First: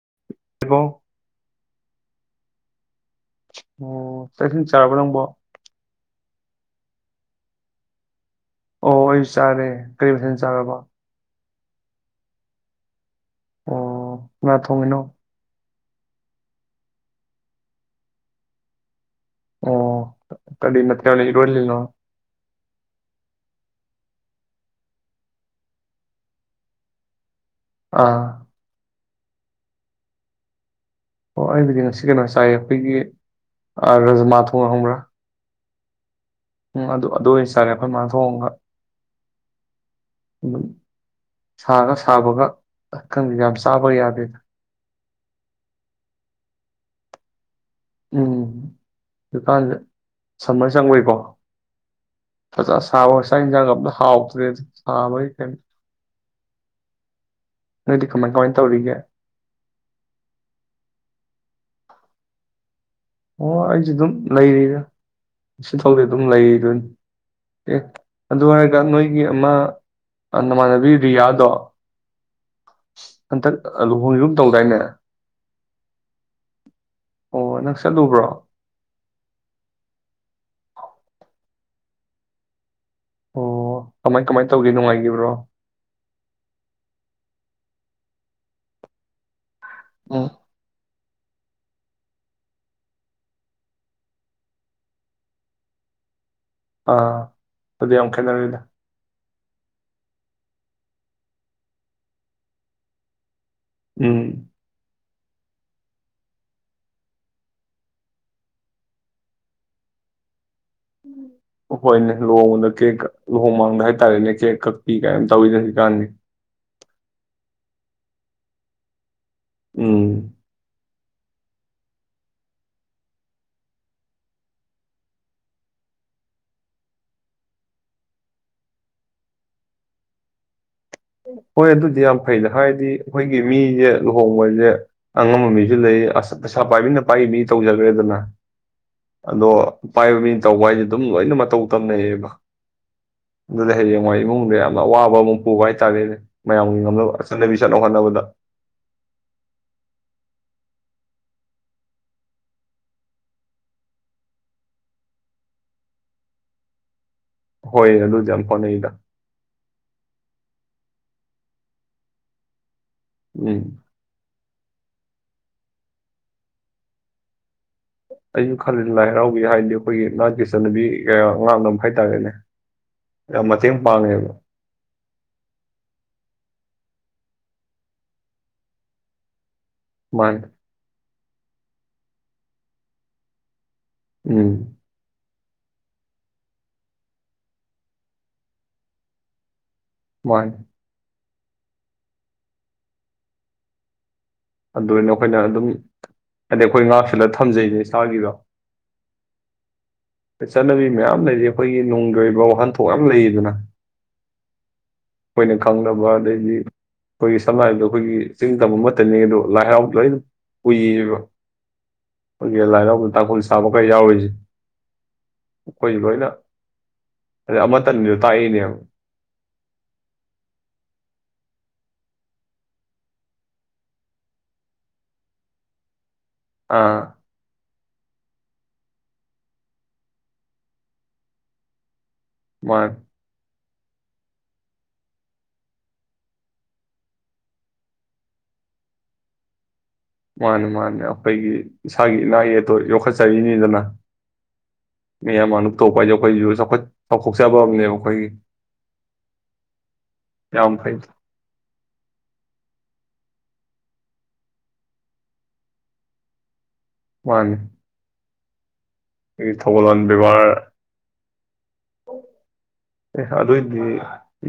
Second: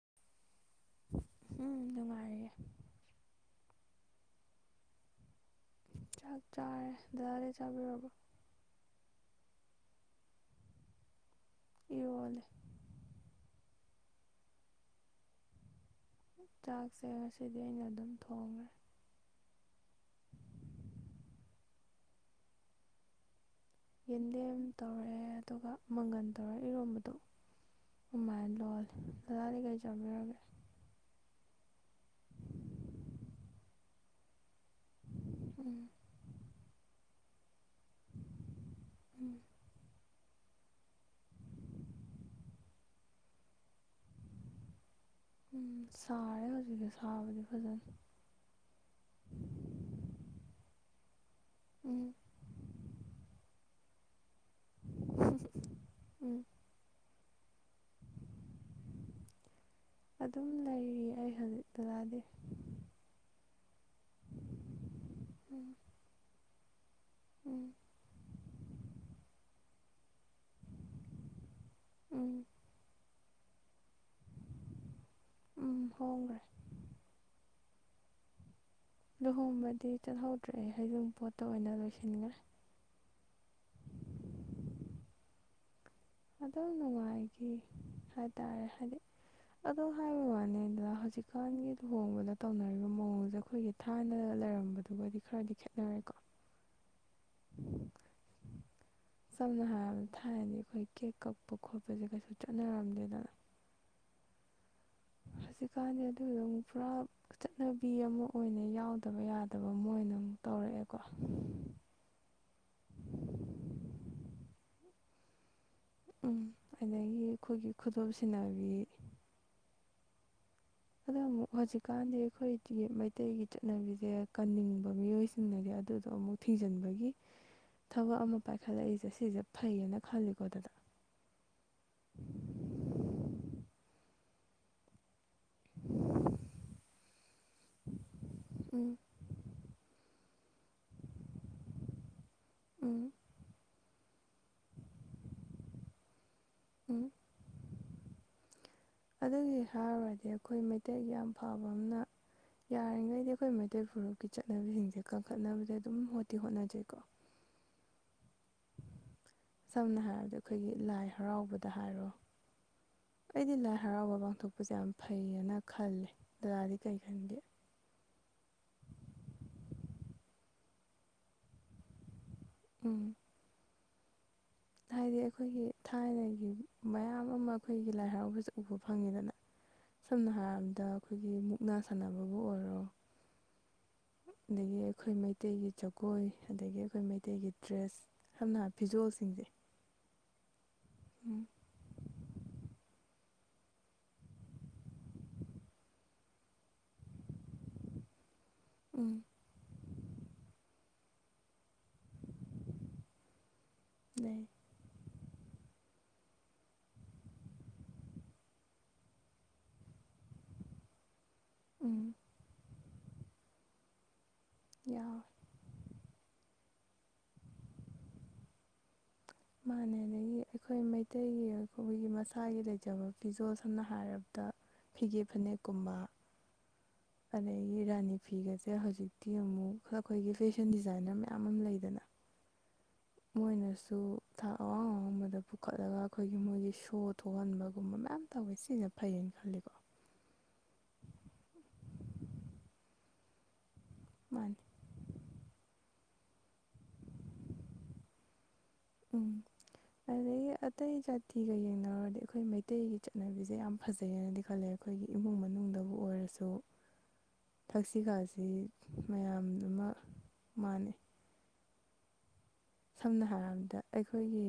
[inaudible] ꯎꯝ ꯅꯨꯡꯉꯥꯏꯔꯒꯦ ꯆꯥꯛꯁꯤꯡ ꯆꯥꯔꯕ ꯅꯪꯕꯣ ꯆꯥꯛ ꯆꯥꯔꯦ ꯗꯥꯗꯤ ꯆꯥꯕꯤꯔꯕ ꯑꯣ ꯑꯩꯁꯨ ꯆꯥꯔꯦ ꯀꯔꯤ ꯃꯊꯦꯜ ꯆꯥꯔꯕꯣ ꯏ ꯋꯥꯂ ꯑꯣ ꯉ ꯊꯣꯡꯉꯅꯣ ꯆꯥꯛꯁꯦ ꯉꯁꯤꯗꯤ ꯑꯩꯅ ꯑꯗꯨꯝ ꯊꯣꯡꯉꯦ ꯑꯣ ꯀꯅꯠꯇꯔꯂꯅꯣ ꯌꯦꯟꯗꯦꯝ ꯇꯧꯔꯦ ꯑꯗꯨꯒ ꯃꯪꯒꯟ ꯇꯧꯔꯦ ꯏꯔꯣꯝꯕꯗꯣ ꯑꯥ ꯍꯃꯥꯏꯟ ꯂꯣꯜ ꯑꯣꯖꯥꯗꯤ ꯀꯩ ꯆꯠꯃꯤꯔꯒꯦ ꯑꯣ ꯑꯩꯕꯨꯗꯤ ꯉꯁꯤ ꯀꯩꯅꯣ ꯆꯥꯏꯌꯦ ꯑꯩꯈꯣꯏꯒꯤ ꯔꯥꯖꯃꯥ ꯊꯣꯡꯉ ꯈꯪꯕ꯭ꯔꯥ ꯎꯝ ꯎꯝ ꯑꯗꯨ ꯑꯗꯨꯗꯣ ꯇꯔꯦ ꯑꯩꯈꯣꯏ ꯃ ꯊꯣꯡꯒ ꯎꯝ ꯁꯥꯒ ꯁꯥꯕꯒ ꯑꯈꯪ ꯌꯥꯝ ꯆꯥꯕ ꯌꯥꯗꯦꯗ ꯎꯝ ꯁꯥꯔꯦ ꯍꯧꯖꯤꯒꯦ ꯁꯥꯕꯗꯤ ꯐꯖꯅ ꯎꯝ ꯗꯨꯀꯥꯟꯗ ꯁꯝꯃꯔ ꯆꯪꯕꯏꯀꯣ ꯎꯝ ꯐꯖ ꯁꯥꯕ ꯆ ꯆꯥꯛ ꯌꯦꯟꯁꯥꯡ ꯑꯞꯅ ꯍꯥꯎ ꯍꯥꯕ ꯀ ꯎꯝ ꯅꯣꯏꯗꯤ ꯀꯃꯥꯏ ꯀꯃꯥꯏ ꯇꯧꯔꯤꯒꯦ ꯑꯗꯨꯝ ꯂꯩꯔꯤ ꯑꯩ ꯍꯧꯖꯤꯛꯛꯇꯖꯗꯤ ꯑꯣ ꯑꯩꯁꯨ ꯑꯗꯨꯝ ꯂꯩꯔꯤꯗ ꯎꯝ ꯏꯐꯥꯎꯗꯤ ꯑꯗꯨꯝ ꯂꯩꯔꯤꯗꯣꯏꯅꯤ ꯎꯝ ꯑꯦ ꯑꯗꯨ ꯑꯣꯏꯔꯒ ꯅꯣꯏꯒꯤ ꯑꯃ ꯅꯃꯥꯟꯅꯕꯤ ꯔꯤꯌꯥꯗꯣ ꯎꯝ ꯍꯟꯇꯛ ꯂꯨꯍꯣꯡꯁꯨ ꯂ ꯇꯧꯗꯥꯏꯅꯦ ꯎꯝ ꯍꯣꯡꯈ꯭ꯔꯦ ꯑꯣ ꯅ ꯆꯠꯂꯨꯕ꯭ꯔꯣ ꯂꯨꯍꯣꯡꯕꯗꯤ ꯆꯠꯍꯧꯗ꯭ꯔꯑꯦ ꯍꯖ ꯄꯣꯠꯇ ꯑꯣꯏꯅ ꯂꯣꯏꯁꯤꯟꯈ꯭ꯔꯦ ꯑꯣ ꯀꯃꯥꯏ ꯀꯃꯥꯏꯅ ꯇꯧꯒꯦ ꯅꯨꯡꯉꯥꯏꯈꯤꯕ꯭ꯔꯣ ꯑꯗꯨꯝ ꯅꯨꯡꯉꯥꯏꯈꯤ ꯍꯥꯏꯇꯥꯔꯦ ꯍꯥꯏꯗꯤ ꯎ ꯑꯗ ꯍꯧꯖꯤꯛꯀꯥꯟꯒꯤ ꯂꯨꯍꯣꯡꯕꯗ ꯇꯧꯅꯔꯤꯕ ꯃꯑꯣꯡꯁꯦ ꯑꯩꯈꯣꯏꯒꯤ ꯊꯥꯏꯅ ꯂꯩꯔꯝꯕꯗꯨꯒꯗꯤ ꯈꯔꯗꯤ ꯈꯦꯠꯅꯔꯦꯀꯣ ꯑꯥ ꯑꯗꯨ ꯌꯥꯝ ꯈꯦꯠꯅꯔꯤꯗ ꯁꯝꯅ ꯍꯥꯏꯔꯕꯗ ꯊꯥꯏꯔꯗꯤ ꯑꯩꯈꯣꯏ ꯀꯦꯛ ꯀꯛꯄ ꯈꯣꯠꯄꯁꯦ ꯀꯩꯁꯨ ꯆꯠꯅꯔꯝꯗꯦꯗꯅ ꯎꯝ ꯍꯧꯖꯤꯛꯀꯥꯟꯗꯤ ꯑꯗꯨꯗ ꯑꯃꯨꯛ ꯄꯨꯔꯥ ꯆꯠꯅꯕꯤ ꯑꯃ ꯑꯣꯏꯅ ꯌꯥꯎꯗꯕ ꯌꯥꯗꯕ ꯑꯃ ꯑꯣꯏꯅ ꯑꯃꯨꯛ ꯇꯧꯔꯛꯑꯦꯀꯣ ꯍꯣꯏꯅꯦ ꯂꯨꯉꯗ ꯀꯦꯛ ꯂꯨꯍꯣꯡ ꯃꯥꯡꯗ ꯍꯥꯏꯇꯥꯔꯦꯅꯦ ꯀꯦꯛ ꯀꯛꯄꯤ ꯀꯥꯏ ꯇꯧꯋꯤꯅ ꯍꯧ ꯎꯝ ꯑꯗꯒꯤ ꯑꯩꯈꯣꯏꯒꯤ ꯈꯨꯗꯣꯞꯁꯤꯟꯅꯕꯤ ꯎꯝ ꯑꯗꯣ ꯑꯃꯨꯛ ꯍꯧꯖꯤꯛꯀꯥꯟꯗꯤ ꯑꯩꯈꯣꯏꯒꯤ ꯃꯩꯇꯩꯒꯤ ꯆꯠꯅꯕꯤꯁꯦ ꯀꯟꯅꯤꯡꯕ ꯃꯤꯑꯣꯏꯁꯤꯡꯅꯗꯤ ꯑꯗꯨꯗꯣ ꯑꯃꯨꯛ ꯊꯤꯖꯤꯟꯕꯒꯤ ꯊꯕꯛ ꯑꯃ ꯄꯥꯏꯈꯠꯂꯛꯏꯁꯦ ꯁꯤꯁꯦ ꯐꯩꯌꯦꯅ ꯈꯜꯂꯤꯀꯣ ꯑꯗꯨꯗ ꯍꯣꯏ ꯑꯗꯨꯗꯤ ꯂꯨꯍꯣꯡꯕꯁꯦ ꯑꯉꯝꯕ ꯃꯤꯁꯨ ꯂꯩ ꯑꯁ ꯄꯩꯁꯥ ꯄꯥꯏꯕꯤꯅ ꯄꯥꯏꯕ ꯃꯤ ꯇꯧꯖꯈ꯭ꯔꯦꯗꯅ ꯎꯝ ꯑꯗꯣ ꯄꯥꯏꯕ ꯃꯤ ꯇꯧꯕ ꯍꯥꯏꯁꯦ ꯑꯗꯨꯝ ꯂꯣꯏꯅ ꯃꯇꯧ ꯇꯝꯅꯩꯑꯦꯕ ꯎꯝ ꯑꯗꯨꯗ ꯍꯌꯦꯡꯋꯥ ꯏꯃꯨꯡꯗ ꯌꯥꯝꯅ ꯑꯋꯥꯕ ꯑꯃꯨꯛ ꯄꯨꯕ ꯍꯥꯏ ꯇꯗꯦ ꯑꯗꯨ ꯃꯌꯥꯝꯒꯤ ꯎꯝ ꯉꯝꯅꯕ ꯆꯠꯅꯕꯤ ꯆꯠꯅ ꯍꯣꯠꯅꯕꯗ ꯑꯗꯨꯒꯤ ꯍꯥꯏꯔꯨꯔꯗꯤ ꯑꯩꯈꯣꯏ ꯃꯩꯇꯩꯒꯤ ꯌꯥꯝ ꯐꯕ ꯑꯃꯅ ꯌꯥꯔꯤꯈꯩꯗꯤ ꯑꯩꯈꯣꯏ ꯃꯩꯇꯩ ꯐꯨꯔꯨꯞꯀꯤ ꯆꯠꯅꯕꯤꯁꯤꯡꯁꯦ ꯀꯟꯈꯠꯅꯕꯗ ꯑꯗꯨꯝ ꯍꯣꯠꯇꯤ ꯍꯣꯠꯅꯖꯩꯀꯣ ꯍꯣꯏ ꯑꯗꯨ ꯑꯗꯨ ꯆ ꯁꯝꯅ ꯍꯥꯏꯔꯕꯗꯤ ꯑꯩꯈꯣꯏꯒꯤ ꯂꯥꯏ ꯍꯔꯥꯎꯕꯗ ꯍꯥꯏꯔꯣ ꯑꯩꯗꯤ ꯂꯥꯏ ꯎꯝ ꯍꯔꯥꯎꯕ ꯄꯥꯡꯊꯣꯛꯄ ꯄꯁꯦ ꯌꯥꯝ ꯐꯩꯌꯦꯅ ꯈꯂꯦ ꯗꯗꯥꯗꯤ ꯀꯩ ꯈꯟꯒꯦ ꯑꯩꯁꯨ ꯈꯜꯂꯤ ꯂꯥꯏ ꯍꯔꯥꯎꯕꯤ ꯍꯥꯏꯔꯗꯤ ꯑꯩꯈꯣꯏꯒꯤ ꯅꯥꯠꯀꯤ ꯆꯠꯅꯕꯤ ꯀꯌꯥ ꯉꯥꯡꯅꯕ ꯍꯥꯏꯇꯥꯔꯦꯅꯦ ꯎꯝ ꯌꯥꯝ ꯃꯇꯦꯡ ꯃꯥꯥꯡꯉꯦꯕ ꯍꯥꯏꯗꯤ ꯑꯩꯈꯣꯏꯒꯤ ꯊꯥꯏꯅꯒꯤ ꯃꯌꯥꯝ ꯑꯃ ꯑꯩꯈꯣꯏꯒꯤ ꯂꯥꯏ ꯍꯔꯥꯎꯕꯁꯤ ꯎꯕ ꯐꯪꯉꯤꯗꯅ ꯁꯝꯅ ꯃꯥꯅꯤ ꯍꯥꯏꯔꯕꯗ ꯑꯩꯈꯣꯏꯒꯤ ꯃꯨꯛꯅꯥ ꯁꯥꯟꯅꯕꯕꯨ ꯑꯣꯏꯔꯣ ꯎꯝ ꯑꯗꯒꯤ ꯑꯩꯈꯣꯏ ꯃꯩ ꯇꯩꯒꯤ ꯖꯒꯣꯏ ꯑꯗꯒꯤ ꯑꯩꯈꯣꯏ ꯃꯩꯇꯩꯒꯤ ꯗ꯭ꯔꯦꯁ ꯁꯝꯅ ꯍꯥꯏꯔꯕ ꯐꯤꯖꯣꯜꯁꯤꯡꯁꯦ ꯃꯥꯅꯤ ꯎꯝ ꯑꯗꯨꯅ ꯑꯩꯈꯣꯏꯅ ꯑꯗꯨꯝ ꯍꯥꯏꯗꯤ ꯑꯩꯈꯣꯏ ꯉꯥꯛꯁꯤꯜꯂ ꯊꯝꯖꯩꯅꯦ ꯏꯁꯥꯒꯤꯗꯣ ꯎꯝ ꯆꯠꯅꯕꯤ ꯃꯌꯥꯝ ꯂꯩꯔꯤ ꯑꯩꯈꯣꯏꯒꯤ ꯅꯨꯡꯒꯤ ꯑꯣꯏꯕ ꯋꯥꯍꯟꯊꯣꯛ ꯃꯌꯥꯝ ꯂꯩꯔꯤꯗꯅ ꯂꯩ ꯑꯩꯈꯣꯏꯅ ꯈꯪꯅꯕ ꯑꯗꯩꯗꯤ ꯑꯩꯈꯣꯏꯒꯤ ꯁꯝꯅ ꯍꯥꯏꯕꯗ ꯑꯩꯈꯣꯏꯒꯤ ꯆꯤꯡ ꯇꯝ ꯑꯃꯇꯅꯤ ꯑꯗꯣ ꯂꯥꯏꯔꯥꯎꯗ ꯂꯣꯏꯅ ꯎꯏꯌꯦꯕ ꯎꯝ ꯑꯈꯣꯏꯒꯤ ꯂꯥꯏ ꯍꯔꯥꯎ ꯇꯥꯡꯈꯨꯜ ꯁꯥꯕ ꯀ ꯌꯥꯎꯔꯤꯖꯦ ꯌꯥꯎ ꯑꯩꯈꯣꯏ ꯂꯣꯏꯅ ꯑꯗꯩ ꯑꯃꯇꯅꯤꯗꯣ ꯇꯥꯛꯏꯅꯦꯕ ꯃꯥꯅꯦ ꯑꯗꯒꯤ ꯑꯩꯈꯣꯏ ꯃꯩꯇꯩꯒꯤ ꯑꯩꯈꯣꯏꯒꯤ ꯃꯁꯥꯒꯤ ꯂꯩꯖꯕ ꯐꯤꯖꯣꯜ ꯁꯝꯅ ꯍꯥꯏꯔꯕꯗ ꯐꯤꯒꯦ ꯐꯅꯦꯛꯀꯨꯝꯕ ꯑꯥ ꯑꯗꯒꯤ ꯔꯥꯅꯤ ꯐꯤꯒꯁꯦ ꯍꯧꯖꯤꯛꯇꯤ ꯑꯃꯨꯛ ꯑꯩꯈꯣꯏꯒꯤ ꯐꯦꯁꯟ ꯗꯤꯖꯥꯏꯟꯅꯔ ꯃꯌꯥꯝ ꯑꯃ ꯂꯩꯗꯅ ꯃꯥꯅꯤ ꯃꯣꯏꯅꯁꯨ ꯊꯥꯛ ꯑꯋꯥꯡ ꯑꯋꯥꯡꯕꯗ ꯄꯨꯈꯠꯂꯒ ꯑꯩꯈꯣꯏꯒꯤ ꯃꯣꯏꯒꯤ ꯁꯣ ꯊꯣꯛꯍꯟꯕꯒꯨꯝꯕ ꯃꯌꯥꯝ ꯇꯧꯋꯦ ꯁꯤꯅ ꯐꯩꯌꯦꯅ ꯈꯜꯂꯤꯀꯣ ꯃꯥꯅꯦ ꯃꯥꯅꯦ ꯑꯩꯈꯣꯏꯒꯤ ꯏꯁꯥꯒꯤ ꯏꯅꯥꯠ ꯏꯌꯦꯛꯇꯣ ꯌꯣꯛꯈꯠꯆꯔꯤꯅꯤꯗꯅ ꯃꯥꯅꯤ ꯃꯌꯥꯝ ꯃꯥꯡꯗ ꯄꯨꯊꯣꯛꯄ ꯍꯥꯏꯁꯦ ꯑꯩꯈꯣꯏꯁꯨ ꯆꯥꯎꯈꯠ ꯆꯥꯎꯊꯣꯛꯆꯕ ꯑꯃꯅꯦꯕ ꯑꯩꯈꯣꯏꯒꯤ ꯎꯝ ꯑꯗꯒꯤ ꯌꯥꯝ ꯑꯇꯩ ꯐꯩ ꯖꯥꯇꯤꯒ ꯌꯦꯡꯅꯔꯨꯔꯗꯤ ꯑꯩꯈꯣꯏ ꯃꯩꯇꯩꯒꯤ ꯆꯠꯅꯕꯤꯁꯦ ꯌꯥꯝ ꯐꯖꯩꯌꯦꯅꯗꯤ ꯈꯜꯂꯦ ꯑꯩꯈꯣꯏꯒꯤ ꯏꯃꯨꯡ ꯃꯅꯨꯡꯗꯕꯨ ꯑꯣꯏꯔꯁꯨ ꯊꯛꯁꯤ ꯈꯥꯁꯤ ꯑ ꯑꯩ ꯊꯧꯒꯂꯣꯟ ꯕꯦꯕꯥꯔ ꯃꯥꯟꯅꯩ ꯑꯣ ꯁꯝꯅ ꯍꯥꯏꯔꯕꯗ ꯑꯩꯈꯣꯏꯒꯤ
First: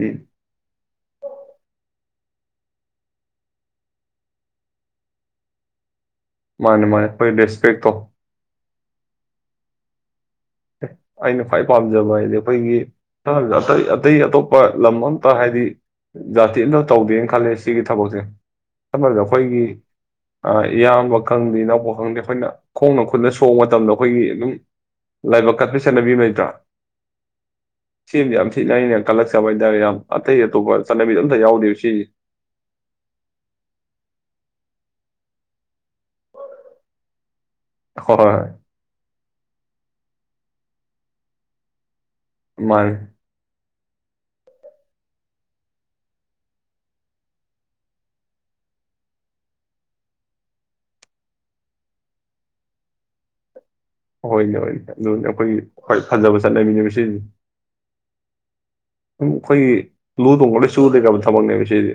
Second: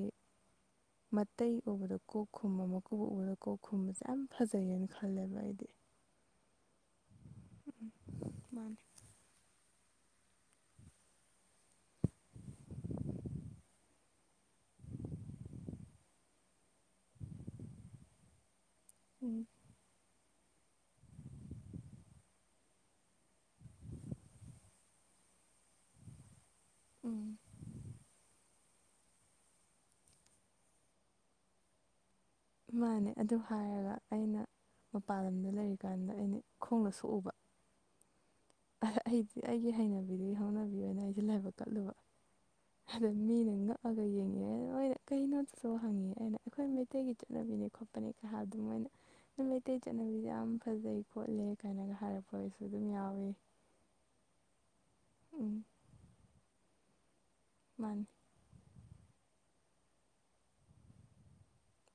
ꯃꯇꯩ ꯎꯕꯗꯣ ꯀꯣꯛ ꯈꯨꯨꯝꯕ ꯃꯀꯨꯕꯣꯛ ꯎꯕꯗ ꯀꯣꯛ ꯈꯨꯨꯝꯕꯁꯦ ꯌꯥꯝ ꯐꯖꯩꯌꯦꯅ ꯈꯜꯂꯦꯕ ꯑꯩꯗꯤ ꯃꯥꯅꯦ ꯃꯥꯅꯦ ꯑꯈꯣꯏ ꯔꯦꯁꯄꯦꯛꯇꯣ ꯃꯥꯥꯅꯦ ꯑꯦ ꯑꯩꯅ ꯈ꯭ꯋꯥꯏ ꯄꯥꯝꯖꯕ ꯍꯥꯏꯗꯤ ꯑꯩꯈꯣꯏꯒꯤ ꯑꯇꯩ ꯑꯇꯩ ꯑꯇꯣꯞꯄ ꯂꯝ ꯑꯝꯇ ꯍꯥꯏꯕꯗꯤ ꯖꯥꯇꯤ ꯑꯃꯇ ꯇꯧꯗꯦꯅ ꯈꯜꯂꯦ ꯁꯤꯒꯤ ꯊꯕꯛꯁꯦ ꯁꯝꯅ ꯍꯥꯏꯔꯕꯗ ꯎꯝ ꯑꯩꯈꯣꯏꯒꯤ ꯏꯌꯥꯝꯕ ꯈꯪꯗꯦ ꯑꯅꯧꯕ ꯈꯪꯗꯦ ꯑꯩꯈꯣꯏꯅ ꯈꯣꯡꯅ ꯈꯨꯠꯅ ꯁꯣꯛꯕ ꯃꯇꯝꯗ ꯑꯩꯈꯣꯏꯒꯤ ꯑꯗꯨꯝ ꯂꯥꯏꯕꯛ ꯀꯠꯄ ꯁꯦꯟꯅꯕꯤ ꯅꯇ꯭ꯔꯥ ꯎꯝ ꯁꯤ ꯌꯥ ꯁꯤꯅ ꯑꯩꯅ ꯀꯜꯂꯛꯆꯕ ꯍꯥꯏꯇꯥꯔꯦ ꯌꯥꯝ ꯑꯇꯩ ꯑꯇꯣꯞꯄ ꯆꯠꯅꯕꯤꯗ ꯑꯝꯇ ꯌꯥꯎꯗꯦꯕ ꯁꯤ ꯃꯥꯅꯦ ꯑꯗꯨ ꯍꯥꯏꯔꯒ ꯑꯩꯅ ꯃꯄꯥꯟ ꯂꯝꯗ ꯂꯩꯔꯤꯀꯥꯟꯗ ꯑꯩꯅ ꯈꯣꯡꯗ ꯁꯣꯛꯎꯕ ꯍ ꯍꯣꯏ ꯍꯣꯏ ꯑꯩꯗꯤ ꯑꯩꯒꯤ ꯍꯩꯅꯕꯤꯗꯨꯒꯤ ꯍꯧꯅꯕꯤ ꯑꯣꯏꯅ ꯑꯩꯁꯦ ꯂꯥꯏꯕꯛ ꯀꯠꯂꯨꯕ ꯃꯥꯅꯤ ꯑ ꯃꯅꯦꯒ ꯑꯒ ꯌꯦꯡꯉꯤꯦ ꯃꯣꯏꯅ ꯀꯩꯅꯣꯗꯁꯨ ꯍꯪꯉꯤ ꯑꯩꯅ ꯑꯩꯈꯣꯏ ꯃꯩꯇꯩꯒꯤ ꯆꯠꯅꯕꯤꯅꯤ ꯈꯣꯠꯄꯅꯦ ꯀ ꯍꯥꯏ ꯑꯗꯨꯝ ꯃꯣꯏꯅ ꯃꯩꯇꯩꯒꯤ ꯆꯠꯅꯕꯤꯁꯦ ꯌꯥꯝ ꯐꯖꯩ ꯈꯣꯠꯂꯦ ꯀꯥꯏꯅꯒ ꯍꯥꯏꯔꯛꯄ ꯑꯣꯏꯁꯨ ꯑꯗꯨꯝ ꯌꯥꯎꯋꯦ ꯍꯣꯏꯅꯦ ꯍꯣꯏꯅꯦ ꯑꯗꯨꯅꯤ ꯎꯝ ꯑꯩꯈꯣꯏꯒꯤ ꯈ ꯐꯖꯕ ꯆꯠꯅꯕꯤꯅꯦꯕ ꯁꯤꯗꯤ ꯃꯥꯅꯤ ꯝ ꯑꯩꯈꯣꯏꯒꯤ ꯂꯨ ꯊꯣꯡꯕ ꯂꯣꯏ ꯆꯨꯗꯦ ꯀꯕ ꯊꯕꯛꯅꯦꯕ ꯁꯤꯗꯤ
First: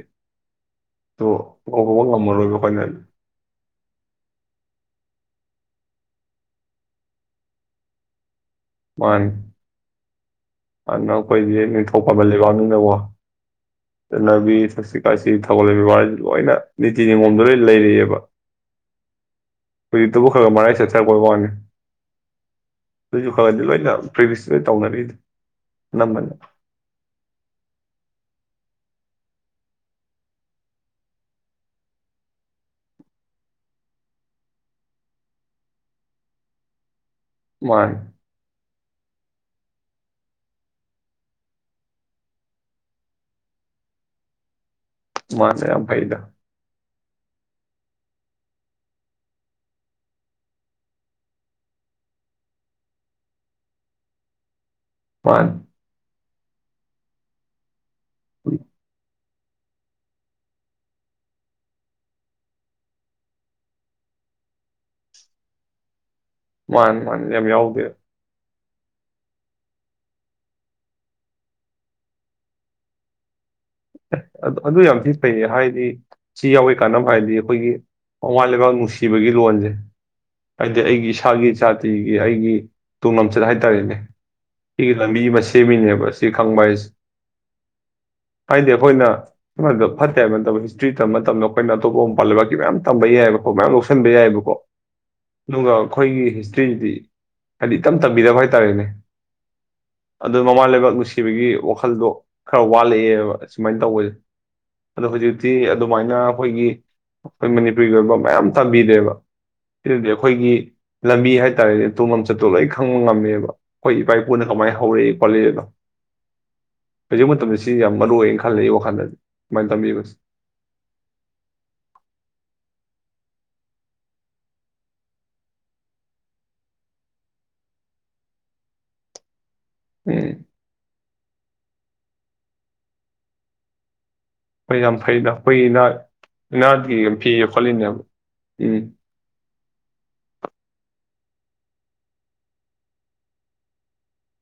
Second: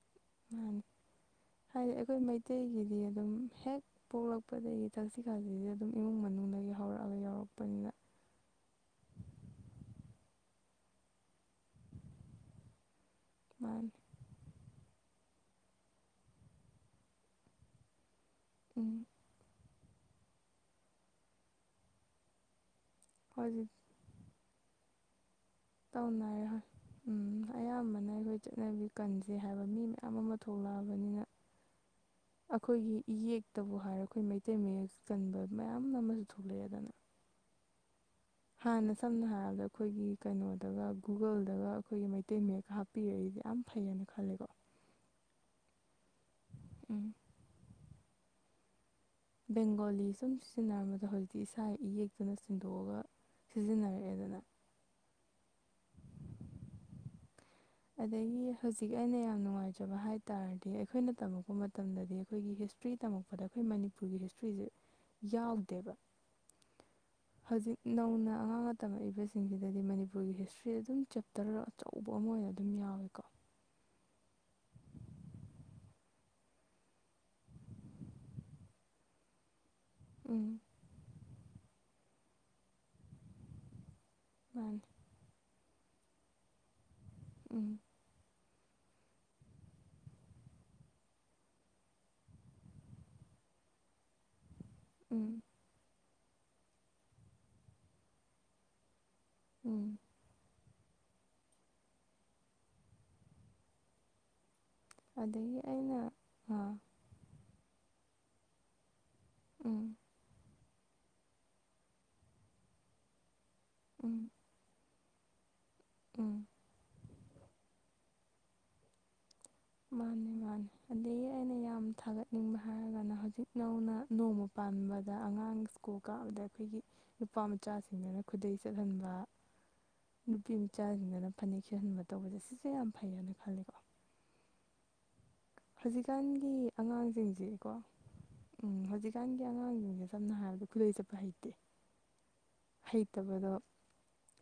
ꯃꯥꯅꯤ ꯑꯗꯣ ꯍꯥꯏꯗꯤ ꯀꯧꯕ ꯑꯩꯈꯣꯏ ꯉꯝꯃꯔꯣꯏꯕ ꯑꯩꯈꯣꯏꯅ ꯃꯩꯇꯩꯒꯤꯗꯤ ꯑꯗꯨꯝ ꯍꯦꯛ ꯄꯣꯛꯂꯛꯄꯗꯒꯤ ꯊꯛꯆ ꯁꯤꯀꯥꯟꯁꯤꯗꯤ ꯑꯗꯨꯝ ꯏꯃꯨꯡ ꯃꯅꯨꯡꯗꯒꯤ ꯍꯧꯔꯛꯑꯒ ꯌꯥꯎꯔꯛꯄꯅꯤꯅ ꯋꯥꯟ ꯑꯅ ꯀꯣꯏ ꯊꯣꯛꯄꯕꯦꯕꯅꯗꯕ ꯃꯥꯅꯤ ꯆꯂꯕꯤ ꯁꯁ꯭ꯔꯤ ꯁꯤ ꯊꯧꯒꯜꯕ ꯕꯕꯥꯔꯁꯤ ꯂꯣꯏꯅ ꯅꯤꯇꯤ ꯅꯤꯉꯣꯝꯗ ꯂꯣꯏ ꯂꯩꯔꯤꯛꯑꯕ ꯎꯝ ꯍꯧꯖꯤ ꯇꯕꯨꯈꯒ ꯃꯔꯥꯏ ꯆꯠꯊꯔꯛꯄꯣꯏ ꯋꯥꯅꯤ ꯑꯗꯨꯁꯨꯨ ꯀꯗꯔ ꯍꯧꯖꯤꯛ ꯂꯩꯅ ꯄ꯭ꯔꯕꯤꯁ ꯁꯤ ꯇꯧꯅꯔꯤꯏꯦ ꯇꯧꯅꯔꯦ ꯍꯣꯏ ꯎꯝ ꯑꯌꯥꯝꯕꯅ ꯑꯩꯈꯣꯏ ꯆꯠꯅꯕꯤ ꯀꯟꯁꯦ ꯍꯥꯏꯕ ꯃꯤ ꯃꯌꯥꯝ ꯑꯃ ꯊꯣꯛꯂꯛꯑꯕꯅꯤꯅ ꯑꯩꯈꯣꯏꯒꯤ ꯏꯌꯦꯛꯛꯇꯕꯨ ꯍꯥꯏꯔ ꯑꯩꯈꯣꯏ ꯃꯩꯇꯩ ꯃꯌꯦꯛ ꯀꯟꯕ ꯃꯌꯥꯝ ꯑꯃꯁꯨ ꯊꯣꯛꯂꯛꯑꯦꯗꯅ ꯋꯥꯟ ꯍꯥꯟꯅ ꯁꯝꯅ ꯍꯥꯏꯔꯕꯗ ꯑꯩꯈꯣꯏꯒꯤ ꯀꯩꯅꯣꯗꯒ ꯒꯨꯒꯜꯗꯒ ꯑꯩꯈꯣꯏꯒꯤ ꯃꯩꯇꯩ ꯃꯌꯦꯛꯀ ꯍꯥꯞꯄꯤꯔꯛꯏꯗꯤ ꯌꯥꯝ ꯐꯩꯌꯦꯅ ꯈꯜꯂꯦꯀꯣ ꯃꯥꯅꯦ ꯌꯥꯝ ꯐꯩꯗ ꯎꯝ ꯕꯦꯡꯒꯣꯂꯤ ꯁꯨꯝ ꯁꯤꯖꯤꯟꯅꯔꯝꯕꯗ ꯍꯧꯖꯤꯛꯇꯤ ꯏꯁꯥ ꯏꯌꯦꯛꯛꯇꯨꯅ ꯁꯤꯦꯡꯗꯣꯛꯑꯒ ꯁꯤꯖꯤꯟꯅꯔꯛꯑꯦꯗꯅ ꯋꯥꯟ ꯑꯗꯒꯤ ꯍꯧꯖꯤꯛ ꯑꯩꯅ ꯌꯥꯝ ꯌꯥꯝ ꯅꯨꯡꯉꯥꯏꯖꯕ ꯍꯥꯏ ꯇꯥꯔꯗꯤ ꯑꯩꯈꯣꯏꯅ ꯇꯝꯃꯛꯄ ꯃꯇꯝꯗꯗꯤ ꯑꯩꯈꯣꯏꯒꯤ ꯍꯤꯁꯇ꯭ꯔꯤ ꯇꯝꯃꯛꯄꯗ ꯑꯩꯈꯣꯏ ꯃꯅꯤꯄꯨꯔꯒꯤ ꯍꯤꯁꯇ꯭ꯔꯤꯁꯦ ꯌꯥꯎꯗꯦꯕ ꯃꯥꯅꯤ ꯃꯥꯅꯤ ꯌꯥꯝ ꯍꯧꯖꯤꯛ ꯌꯥꯎꯗꯦ ꯅꯧꯅ ꯑꯉꯥꯡꯅ ꯇꯝꯃꯛꯏꯕꯁꯤꯡꯁꯤꯗꯗꯤ ꯃꯅꯤꯄꯨꯔꯒꯤ ꯍꯤꯁꯇ꯭ꯔꯤ ꯑꯗꯨꯝ ꯆꯦꯞꯇꯔ ꯑꯆꯧꯕ ꯑꯃ ꯑꯣꯏꯅ ꯑꯗꯨꯝ ꯌꯥꯎꯋꯦꯀꯣ ꯑꯗꯨ ꯌꯥꯝ ꯊꯤ ꯐꯩꯌꯦ ꯍꯥꯏꯗꯤ ꯁꯤ ꯌꯥꯎꯋꯤ ꯀꯥꯟꯅꯕ ꯍꯥꯏꯗꯤ ꯑꯩꯈꯣꯏꯒꯤ ꯃꯃꯥ ꯂꯩꯕꯥꯛ ꯅꯨꯡꯁꯤꯕꯒꯤ ꯂꯣꯟꯁꯦ ꯎꯝ ꯍꯥꯏꯗꯤ ꯑꯩꯒꯤ ꯏꯁꯥꯒꯤ ꯖꯥꯇꯤꯒꯤ ꯑꯩꯒꯤ ꯇꯨꯡ ꯂꯝꯁꯤꯗ ꯍꯥꯏꯇꯥꯔꯦꯅꯦ ꯃꯥꯅꯤ ꯂꯝꯕꯤ ꯃꯁ ꯁꯤꯕꯤꯅꯦꯕ ꯁꯤ ꯈꯪꯕ ꯍꯥꯏꯁꯦ ꯎꯝ ꯍꯥꯏꯗꯤ ꯑꯩꯈꯣꯏꯅ ꯁꯃꯥꯏꯗ ꯐꯠꯇꯦ ꯍꯥꯏꯕ ꯅꯠꯇꯕ ꯍꯤꯁꯇ꯭ꯔꯤ ꯇꯝꯕ ꯃꯇꯝꯗ ꯑꯩꯈꯣꯏꯅ ꯑꯇꯣꯞꯄ ꯃꯄꯥꯟꯜ ꯂꯩꯕꯥꯛꯀꯤ ꯃꯌꯥꯝ ꯇꯝꯕ ꯌꯥꯏꯕꯀꯣ ꯃꯌꯥꯝ ꯂꯧꯁꯤꯟꯕ ꯌꯥꯏꯑꯕꯀꯣ ꯎꯝ ꯅꯨꯡꯒ ꯑꯩꯈꯣꯏꯒꯤ ꯍꯤꯁꯇ꯭ꯔꯤꯁꯤꯗꯤ ꯍꯥꯏꯗꯤ ꯏꯇꯝ ꯇꯝꯕꯤꯗꯕ ꯍꯥꯏꯇꯥꯔꯦꯅꯦ ꯎꯝ ꯑꯗꯨꯗ ꯃꯃꯥ ꯂꯩꯕꯥꯛ ꯅꯨꯡꯁꯤꯕꯒꯤ ꯋꯥꯈꯜꯗꯣ ꯈꯔ ꯋꯥꯠꯂꯛꯑꯦꯕ ꯑ ꯁꯨꯃꯥꯏꯅ ꯇꯧꯕꯁꯦ ꯑꯗꯣ ꯍꯧꯖꯤꯛꯇꯤ ꯑꯗꯒꯤ ꯑꯩꯅ ꯑꯗꯨꯃꯥꯏꯅ ꯑꯩꯈꯣꯏꯒꯤ ꯑꯥ ꯑꯩꯈꯣꯏ ꯃꯅꯤꯄꯨꯔꯔꯤꯒꯤ ꯑꯣꯏꯕ ꯃꯌꯥꯝ ꯇꯝꯕꯤꯔꯦꯕ ꯎꯝ ꯁꯤꯗꯗꯤ ꯑꯩꯈꯣꯏꯒꯤ ꯂꯝꯕꯤ ꯍꯥꯏꯇꯥꯔꯦꯅꯦ ꯑꯇꯣꯝ ꯂꯝꯆꯠꯇꯣ ꯂꯣꯏ ꯈꯪꯕ ꯉꯝꯃꯦꯕ ꯍꯣꯏ ꯏꯄꯥ ꯎꯝ ꯏꯄꯨꯅ ꯀꯃꯥꯏꯅ ꯍꯧꯔꯛꯏ ꯐꯂꯤꯗ ꯎꯝ ꯍꯧꯖꯤꯛ ꯃꯇꯝꯗ ꯁꯤ ꯌꯥꯝ ꯃꯔꯨ ꯑꯣꯏ ꯈ ꯂꯩꯩ ꯋꯥ ꯈꯥꯟꯗꯖꯦ ꯃꯥꯅꯤ ꯃꯥꯅꯤ ꯑꯗꯒꯤ ꯑꯩꯅ ꯌꯥꯝ ꯊꯥꯒꯠꯅꯤꯡꯕ ꯍꯥꯏꯔꯒꯅ ꯍꯧꯖꯤꯛ ꯅꯧꯅ ꯅꯣꯡꯃ ꯄꯥꯟꯕꯗ ꯑꯉꯥꯡ ꯁ꯭ꯀꯨꯜ ꯀꯥꯕꯗ ꯑꯩꯈꯣꯏꯒꯤ ꯅꯨꯄꯥ ꯃꯆꯥꯁꯤꯡꯗꯨꯅ ꯈꯨꯗꯩ ꯆꯠꯍꯟꯕ ꯎꯝ ꯅꯨꯄꯤ ꯃꯆꯥꯥꯦꯅ ꯐꯅꯦꯛ ꯈꯍꯟꯕ ꯇꯧꯕꯁꯦ ꯁꯤꯁꯦ ꯌꯥꯝ ꯐꯩꯌꯦꯅ ꯈꯜꯂꯦꯀꯣ ꯍꯣꯏ ꯌꯥꯝ ꯐꯩꯗ ꯑꯩꯈꯣꯏꯒꯤ ꯅꯥꯠ ꯍꯧꯖꯤꯛꯀꯥꯟꯒꯤ ꯅꯥꯠꯀꯤ ꯌꯥꯝ ꯐꯤꯌꯦ ꯑꯉꯥꯡꯁꯤꯡꯁꯦꯀꯣ ꯈꯣꯠꯂꯤꯅꯦꯕ ꯎꯝ ꯍꯧꯖꯤꯛꯀꯥꯟ ꯑꯩ ꯑꯉꯥꯡꯁꯤꯡꯁꯦ ꯁꯝꯅ ꯍꯥꯏꯔꯕꯗ ꯈꯨꯗꯩ ꯁꯦꯠꯄ ꯍꯩꯇꯦ ꯍꯩꯇꯕꯗꯣ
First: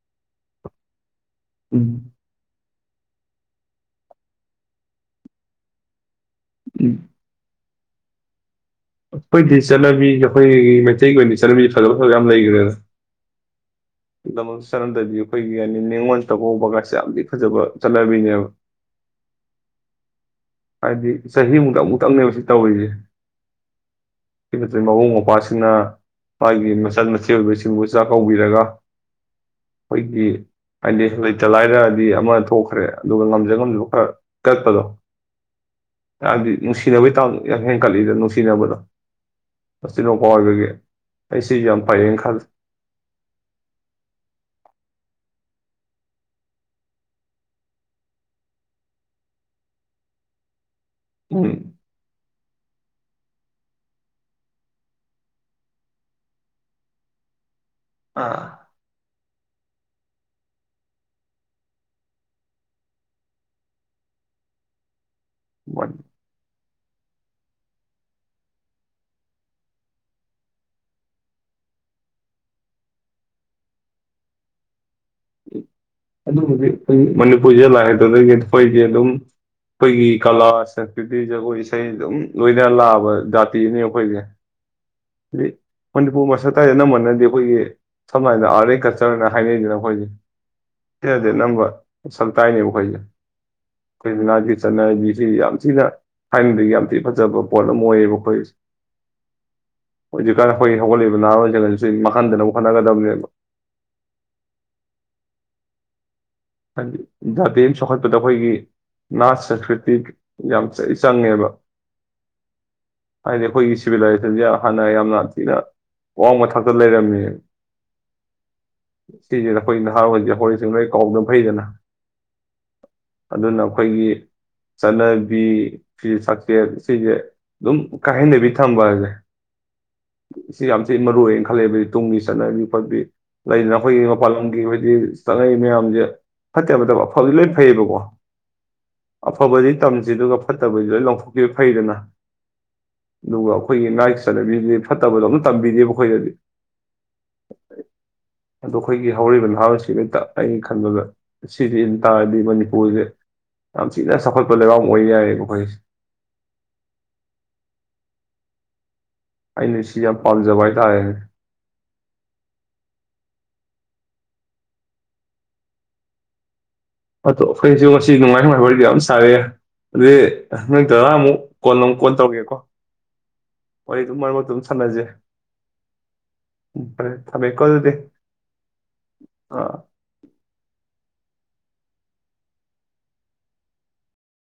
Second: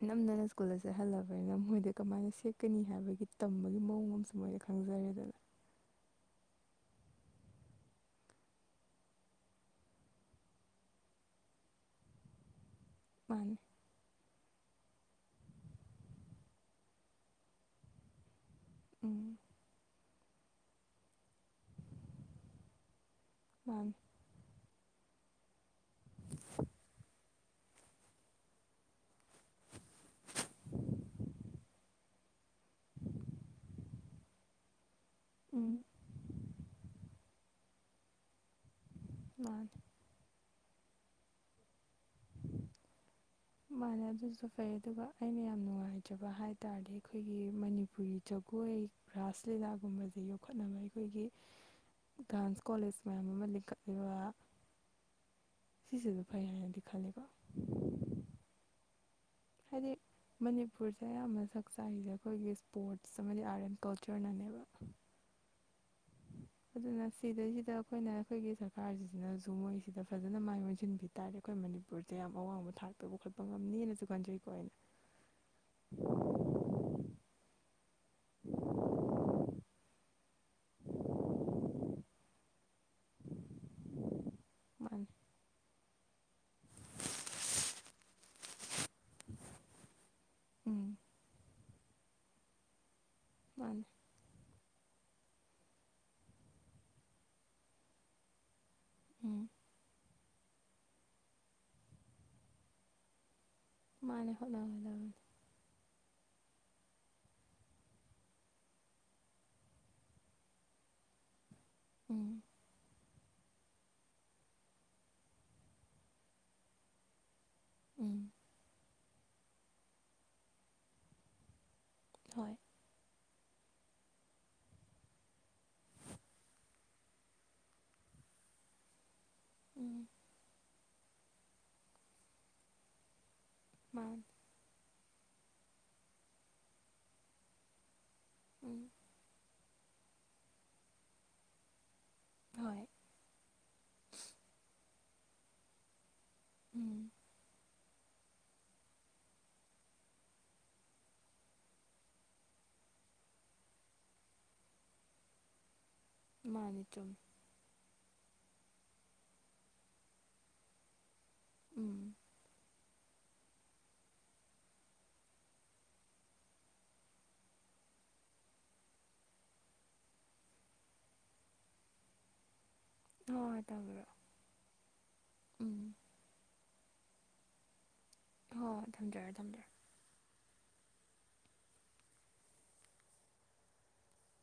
ꯅꯝꯗꯅ ꯁ꯭ꯀꯨꯜꯗ ꯆꯦ ꯍꯜꯂꯕ ꯑꯗꯨꯃꯥꯏꯅ ꯎꯝ ꯃꯣꯏꯗ ꯀꯃꯥꯏꯅ ꯁꯦꯛ ꯀꯅꯤ ꯍꯥꯏꯕꯒꯤ ꯇꯝꯕꯒꯤ ꯃꯑꯣꯡ ꯑꯃꯁꯨ ꯃꯣꯏꯅ ꯈꯪꯖꯔꯦꯗꯅ ꯎꯝ ꯑꯩꯈꯣꯏꯗꯤ ꯆꯠꯅꯕꯤ ꯑꯩꯈꯣꯏꯒꯤ ꯃꯩꯇꯩꯒꯤ ꯑꯣꯏꯅ ꯆꯠꯅꯕꯤꯁꯤ ꯐꯖꯕ ꯐꯖꯕ ꯌꯥꯝ ꯂꯩꯈ꯭ꯔꯦꯗ ꯃꯥꯅꯤ ꯆꯠꯅꯗꯕꯤ ꯑꯩꯈꯣꯏꯒꯤ ꯍꯥꯏꯅꯤ ꯅꯤꯉꯣꯟ ꯆꯥꯛꯀꯧꯕꯒꯁꯦ ꯌꯥꯝꯗꯤ ꯐꯖꯕ ꯆꯠꯅꯕꯤꯅꯦꯕ ꯎꯝ ꯍꯥꯏꯗꯤ ꯆꯍꯤꯃꯨꯛꯇꯪ ꯑꯃꯨꯛꯇꯪꯅꯦꯕ ꯁꯤ ꯇꯧꯔꯤꯁꯦ ꯑꯧ ꯁꯤ ꯅꯠꯇ꯭ꯔꯗꯤ ꯃꯕꯨꯡ ꯃꯧꯄ꯭ꯁꯤꯡꯅ ꯃꯥꯒꯤ ꯃꯆꯟ ꯃꯆꯦ ꯑꯣꯏꯕꯁꯤꯡꯕꯨ ꯆꯥꯛ ꯀꯧꯕꯤꯔꯒ ꯑꯩꯈꯣꯏꯒꯤ ꯍꯥꯏꯗꯤ ꯂꯩꯇ ꯂꯥꯏꯔꯗꯤ ꯑꯃ ꯊꯣꯛꯈ꯭ꯔꯦ ꯑꯗꯨꯒ ꯉꯝꯖ ꯉꯝꯖꯕ ꯈꯔ ꯀꯠꯄꯗꯣ ꯎꯝ ꯍꯥꯏꯕꯗꯤ ꯅꯨꯡꯁꯤꯅꯕꯩ ꯇꯥꯝ ꯌꯥꯝ ꯍꯦꯟꯒꯠꯂꯤꯗ ꯁꯤꯅꯕꯗꯣ ꯃꯥꯅꯤ ꯃꯆꯤꯟ ꯃꯧ ꯄꯥ ꯑꯣꯏꯕꯒꯤ ꯑꯩꯁꯤ ꯌꯥꯝ ꯄꯥꯏꯌꯦꯅ ꯈꯜꯂꯦ ꯃꯥꯅꯦ ꯑꯗꯨꯁꯨ ꯐꯩ ꯑꯗꯨꯒ ꯑꯩꯅ ꯌꯥꯝ ꯅꯨꯡꯉꯥꯏꯖꯕ ꯍꯥꯏ ꯇꯥꯔꯗꯤ ꯑꯩꯈꯣꯏꯒꯤ ꯃꯅꯤꯄꯨꯔꯤ ꯖꯒꯣꯏ ꯔꯥꯁ ꯂꯤꯂꯥꯒꯨꯝꯕꯁꯦ ꯌꯣꯛꯈꯠꯅꯕ ꯑꯩꯈꯣꯏꯒꯤ ꯎꯝ ꯗꯥꯟꯁ ꯀꯣꯂꯦꯖ ꯃꯌꯥꯝ ꯑꯃ ꯂꯤꯡꯈꯠꯂꯤꯕ ꯁꯤꯁꯤꯁꯨ ꯐꯩ ꯍꯥꯏꯅꯗꯤ ꯈꯜ ꯂꯦꯀꯣ ꯑꯥ ꯍꯥꯏꯗꯤ ꯃꯅꯤꯄꯨꯔꯁꯦ ꯑꯌꯥꯝꯕ ꯁꯛ ꯆꯥꯏꯁꯦ ꯑꯩꯈꯣꯏꯒꯤ ꯏꯁꯄꯣꯔꯠꯁ ꯑꯃꯗꯤ ꯑꯥꯔꯠ ꯑꯦꯟ ꯀꯜꯆꯔꯅꯅꯦꯕ ꯋꯥ ꯑꯗꯨꯅ ꯁꯤꯗꯩꯁꯤꯗ ꯑꯩꯈꯣꯏꯅ ꯑꯩꯈꯣꯏꯒꯤ ꯁꯔꯀꯥꯔꯁꯤꯁꯤꯅꯁꯨ ꯃꯣꯏꯁꯤꯗ ꯐꯖꯅ ꯃꯥꯏ ꯑꯣꯟꯁꯤꯟꯕꯤ ꯇꯥꯔꯦ ꯑꯩꯈꯣꯏ ꯃꯅꯤꯄꯨꯔꯁꯦ ꯌꯥꯝ ꯑꯋꯥꯡꯕ ꯊꯥꯛꯇꯧꯕ ꯈꯣꯠꯄ ꯉꯝꯅꯦꯅꯁꯨ ꯈꯟꯖꯩꯀꯣ ꯑꯩꯅ ꯑꯗꯨ ꯃꯅꯤꯄꯨꯔ [unintelligible] [unintelligible] ꯑꯩꯈꯣꯏꯒꯤ ꯀꯂꯥ ꯁꯪꯁꯀ꯭ꯔꯤꯇꯤ ꯖꯒꯣꯏ ꯏꯁꯩ ꯑꯗꯨꯝ ꯂꯣꯏꯅ ꯂꯥꯛꯑꯕ ꯖꯥꯇꯤꯅꯤ ꯑꯩꯈꯣꯏꯁꯦ ꯃꯥꯅꯦ ꯍꯥꯏꯗꯤ ꯃꯅꯤꯄꯨꯔ ꯃꯁꯛꯇꯗ ꯑꯅꯝꯕꯅꯗꯤ ꯑꯩꯈꯣꯏꯒꯤ ꯁꯝꯅ ꯍꯥꯏꯔꯕꯗ ꯑꯥꯔꯠ ꯑꯦꯟ ꯀꯜꯆꯔꯅ ꯍꯥꯏꯅꯩꯗꯅ ꯑꯩꯈꯣꯏꯁ ꯎꯝ ꯁꯤꯅꯗꯤ ꯑꯅꯝꯕ ꯁꯛ ꯇꯥꯏꯅꯦꯕ ꯑꯩꯈꯣꯏꯁꯦ ꯃꯥꯅꯦ ꯑꯩꯈꯣꯏ ꯅꯥꯒꯤ ꯆꯠꯅꯕꯤꯁꯤ ꯌꯥꯝ ꯊꯤꯅ ꯊꯥꯏꯅꯗꯒꯤ ꯌꯥꯝ ꯊꯤꯅ ꯐꯖꯕ ꯄꯣꯠ ꯑꯃ ꯑꯣꯏꯌꯦꯕ ꯑꯩꯈꯣꯏꯁꯦ ꯎꯝ ꯍꯧꯖꯤꯛꯀꯥꯟ ꯑꯩꯈꯣꯏ ꯍꯧꯒꯠꯂꯛꯏꯕ ꯅꯍꯥꯔꯣꯟꯁꯤꯡꯁꯨ ꯃꯥꯡꯍꯟꯗꯅꯕ ꯍꯣꯠꯅꯒꯗꯕꯅꯦꯕ ꯃꯥꯅꯦ ꯍꯣꯠꯅꯒꯗꯕꯅꯦ ꯍꯥꯏꯗꯤ ꯖꯥꯇꯤ ꯑꯃ ꯆꯥꯎꯣꯛꯈꯠꯄꯗ ꯑꯩꯈꯣꯏꯒꯤ ꯅꯥꯠ ꯁꯪꯁꯀ꯭ꯔꯤꯇꯤ ꯌꯥꯝ ꯆꯪꯉꯦꯕ ꯎꯝ ꯍꯥꯏꯗꯤ ꯑꯩꯈꯣꯏꯒꯤ ꯁꯤꯚꯤꯂꯥꯏꯖꯦꯁꯟꯁꯦ ꯍꯥꯟꯅ ꯌꯥꯝꯅ ꯊꯤꯅ ꯑꯋꯥꯡꯕ ꯊꯥꯛꯇ ꯂꯩꯔꯝꯃꯤ ꯎꯝ ꯁꯤꯁꯤꯅ ꯑꯩꯈꯣꯏ ꯅꯍꯥꯔꯣꯜꯁꯤꯡ ꯂꯣꯏ ꯀꯥꯎꯅꯕ ꯑꯣꯏꯗꯅ ꯍꯣꯏ ꯑꯗꯨꯅ ꯑꯩꯈꯣꯏꯒꯤ ꯆꯠꯅꯕꯤ ꯐꯤ ꯁꯥꯛꯁꯦꯠ ꯁꯤꯁꯦ ꯑꯗꯨꯝ ꯀꯥꯏꯍꯟ ꯗꯕꯤ ꯊꯝꯕ ꯍꯥꯏꯁꯦ ꯎꯝ ꯁꯤ ꯌꯥꯝ ꯃꯔꯨꯑꯣꯏꯌꯦꯅ ꯈꯜꯂꯦꯕ ꯑꯩꯗꯤ ꯇꯨꯡꯒꯤ ꯆꯠꯅ ꯌ ꯐꯠꯕꯤ ꯂꯩꯗꯅ ꯑꯩꯈꯣꯏꯒꯤ ꯃꯥꯅꯦ ꯃꯄꯥꯟ ꯂꯝꯒꯤ ꯍꯥꯏꯗꯤ ꯆꯅꯩ ꯃꯌꯥꯝꯁꯦ ꯐꯠꯇꯦ ꯐꯠꯇꯕꯐꯕꯗꯤ ꯂꯣꯏ ꯐꯩꯌꯦꯕꯀꯣ ꯎꯝ ꯑꯐꯕ ꯇꯝꯁꯤ ꯑꯗꯨꯒ ꯐꯠꯇꯕꯁꯨ ꯂꯣꯏ ꯂ ꯂꯧꯊꯣꯛꯈꯤꯕ ꯐꯩꯗꯅ ꯍꯣꯏ ꯑꯗꯨꯒ ꯑꯩꯈꯣꯏꯒꯤ ꯂꯥꯏꯔꯤꯛ ꯆꯠꯅꯕꯤꯁꯤꯗꯤ ꯐꯠꯇꯕꯗꯣ ꯑꯃꯝ ꯇꯝꯕꯤꯅꯦꯕ ꯑꯩꯈꯣꯏꯗꯗꯤ ꯎꯝ ꯑꯗꯣ ꯑꯩꯈꯣꯏꯒꯤ ꯍꯧꯔꯤꯕ ꯅꯍꯥꯁꯤ ꯍꯛꯇ ꯑꯩꯅ ꯈꯟꯕꯗ ꯁꯤꯁꯤ ꯇꯥꯔꯗꯤ ꯃꯅꯤꯄꯨꯔꯁꯦ ꯌꯥꯝ ꯊꯤꯅ ꯆꯥꯎꯈꯠꯄ ꯂꯩꯕꯥꯛ ꯑꯣꯏ ꯌꯥꯏꯔꯕ ꯑꯩꯈꯣꯏꯁꯦ ꯃꯅꯤꯆꯨꯝ ꯑꯩꯅ ꯁꯤ ꯌꯥꯝ ꯄꯝꯖꯕ ꯍꯥꯏꯇꯔꯦꯅꯦ꯫ ꯎꯝ ꯑꯗꯣ ꯑꯩꯈꯣꯏꯁꯨ ꯉꯁꯤ ꯅꯨꯡꯉꯥꯏ ꯅꯨꯡꯉꯥꯏꯕ ꯋꯥꯔꯤ ꯌꯥꯝ ꯁꯥꯔꯑꯦ ꯑꯗꯨꯗꯤ ꯅꯪ ꯗꯥꯗꯥ ꯑꯃꯨꯛ ꯀꯣꯟ ꯅꯑꯃꯨꯛ ꯀꯣꯟ ꯇꯧꯔꯒꯦꯀꯣ꯫ ꯍꯣꯏ ꯍꯣꯏ ꯋꯥꯔꯤ ꯇꯧꯕꯤꯔꯣ ꯑꯗꯨ ꯃꯔ ꯃꯔꯛꯇ ꯑꯗꯨꯝ ꯁꯥꯟꯅꯖꯦ ꯎꯝ ꯎ ꯐꯔꯦ ꯊꯝꯃꯦꯀꯣ ꯑꯗꯨꯗꯗꯤ ꯍꯣꯏ ꯊꯝꯖꯔꯣ ꯊꯝꯖꯔꯣ꯫